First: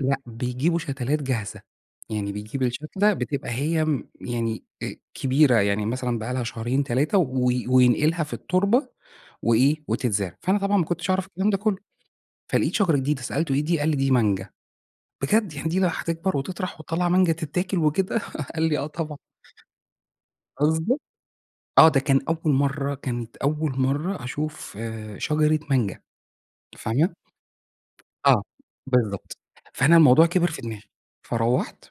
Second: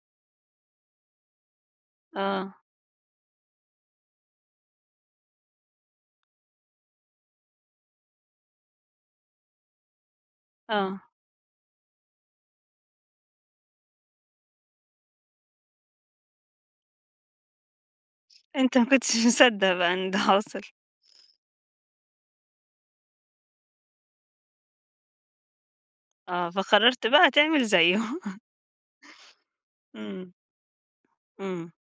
لأ بيجيبوا شتلات جاهزة، يعني آه. بيجيب الشتلة بتبقى هي يعني أ كبيرة، يعني مثلًا بقي لها شهرين، 3 و وينقلها في التربة وإيه وتتزرع. فأنا طبعًا ما آه. كنتش أعرف الكلام ده كله فلقيت شجرة جديدة سألته: "إيه دي قال لي دي مانجا، بجد يعني دي لو هتكبر وهتطرح وهتطلع مانجا تتاكل وكده" قال لي: أنت ما "آه طبعًا." كنتش مصدق بقى إن ده حصل. قصدي آه ده كان أول مرة كانت أول مرة أشوف شجرة مانجا آه، فقررت فاهمة؟ بقى تعمل زيه. آه، بالضبط فأنا الموضوع إمم. كبر في دماغي، إمم. فروّحت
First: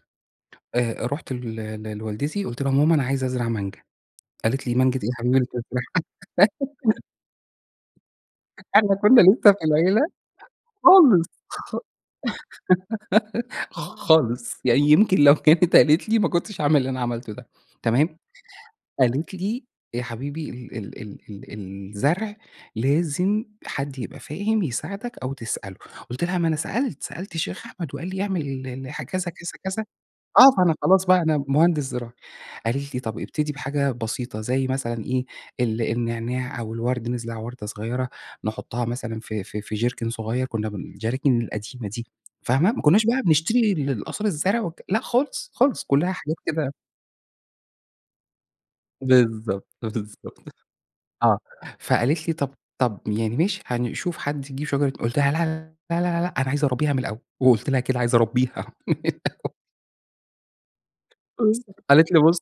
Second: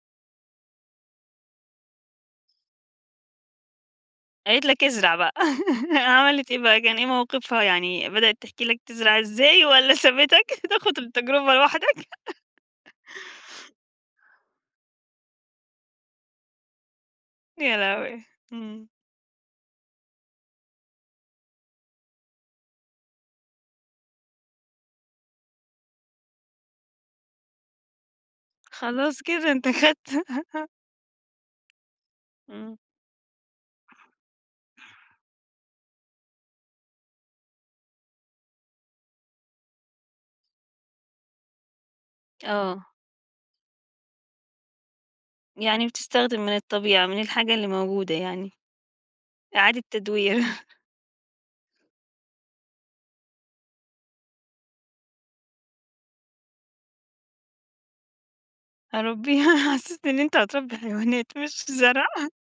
آآ، روحت ل لوالدتي قلت لها: "ماما أنا عايزة أزرع مانجا،" قالت قالت لي: لك "مانجا ايه يا أزرع بقى، حبيبي اللي تزرعها." عملت إيه بقى، كان إيه موقفها يعني بدأت تحكي لك أيوه تزرع كنا لسه في إزاي والّا العيلة سابتك تأخد خالص التجربة لوحدك؟ خ خالص يعني يمكن لو كانت قالت لي ما كنتش هاعمل اللي أنا عملته ده يا تمام. لهوي! إمم. قالت لي يا حبيبي ال ال ال ال الزرع لازم حد يبقى فاهم يساعدك أو تسأله، قلت لها ما أنا سألت سألت الشيخ أحمد وقال لي اعمل ال كذا، خلاص كده كذا، أنت كذا، أخدت آه فأنا خلاص بقى أنا مهندس زراعي، إمم. قالت لي طب ابتدي بحاجة بسيطة زي مثلًا إيه ال النعناع أو الورد نزرع وردة صغيرة نحطها مثلًا في في في جيركن صغير كنا الجراكن القديمة دي فاهمة، ما آه. كناش بقى بنشتري القصاري الزرع لأ خالص خالص يعني كلها حاجات بتستخدم من كده الطبيعة، من الحاجة اللي موجودة يعني. بالضبط، إعادة التدوير. بالضبط، آه، فقالت لي: "طب طب يعني ماشي هنشوف حد يجيب شجرة" قلت لها: "لا، لا، لا، لا، أنا عايز أربيها من الأول،" وقلت لها كده عايزة أربيها. يا ربي، محسسني إن أنت هتربي حيوانات مش زرع. قالت لي بُصّ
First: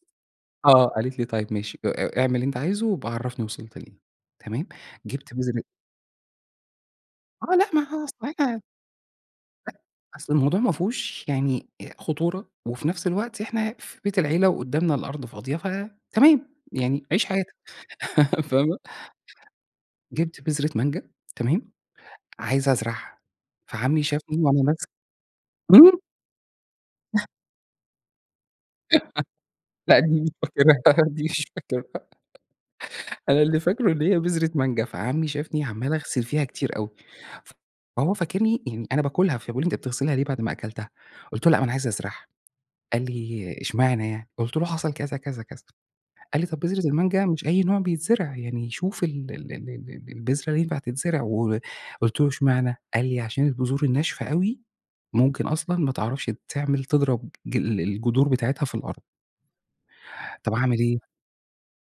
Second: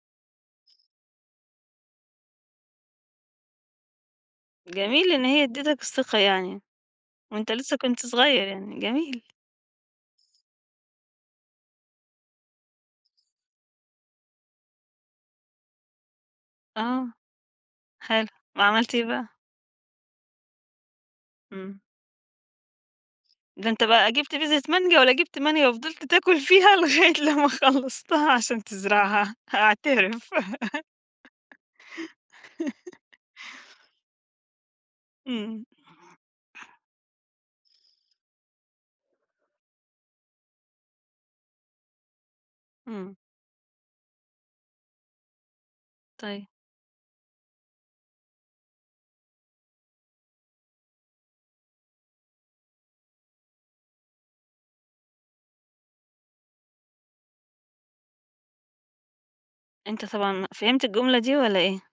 آه قالت لي: "طيب ماشي أ اعمل اللي أنت عايزه وأبقى عرفني وصلت لإيه،" تمام جميل إن جبت هي بذرة أديتك الثقة يعني، وأنت آه، لا لسه ما هو كنت صغير [unintelligible] يعني، جميل. أ أصل الموضوع ما فيهوش يعني خطورة، وفي نفس الوقت إحنا في بيت العيلة وقدامنا الأرض فاضية ف تمام يعني آه، عيش حياتك. حلو فاهمة؟ وعملت إيه بقى؟ جبت بذرة مانجا، تمام إمم. عايز أزرعها ده أنت فعمي بقى جبت شافني بذرة وأنا ماسك مانجا والّا جيبت مانجا امم. وفضلت تأكل فيها لغاية لما خلصتها عشان تزرعها لا دي أعترف. مش فاكرها دي مش فاكرها. أنا اللي فاكره إن هي بذرة مانجا، فعمي شافني إمم. عمال أغسل فيها كتير أوي، فهو فاكرني يعني أنا باكلها، فبيقول لي: "أنت بتغسلها ليه بعد ما أكلتها،" قلت له: "لأ ما أنا عايز أزرعها،" قال إمم. لي: "اشمعنى يعني" قلت له حصل كذا، كذا، كذا، قال طيب. لي: "طب بذرة المانجا مش أي نوع بيتزرع يعني شوف ال ال البذرة ينفع تتزرع" وقلت له: "اشمعنى؟" قال لي: "عشان البذور الناشفة أوي ممكن أصلًا ما تعرفش تعمل تضرب الجذور بتاعتها في الأرض." أنت طبعًا طب أعمل فهمت ايه؟ الجملة دي والّا إيه؟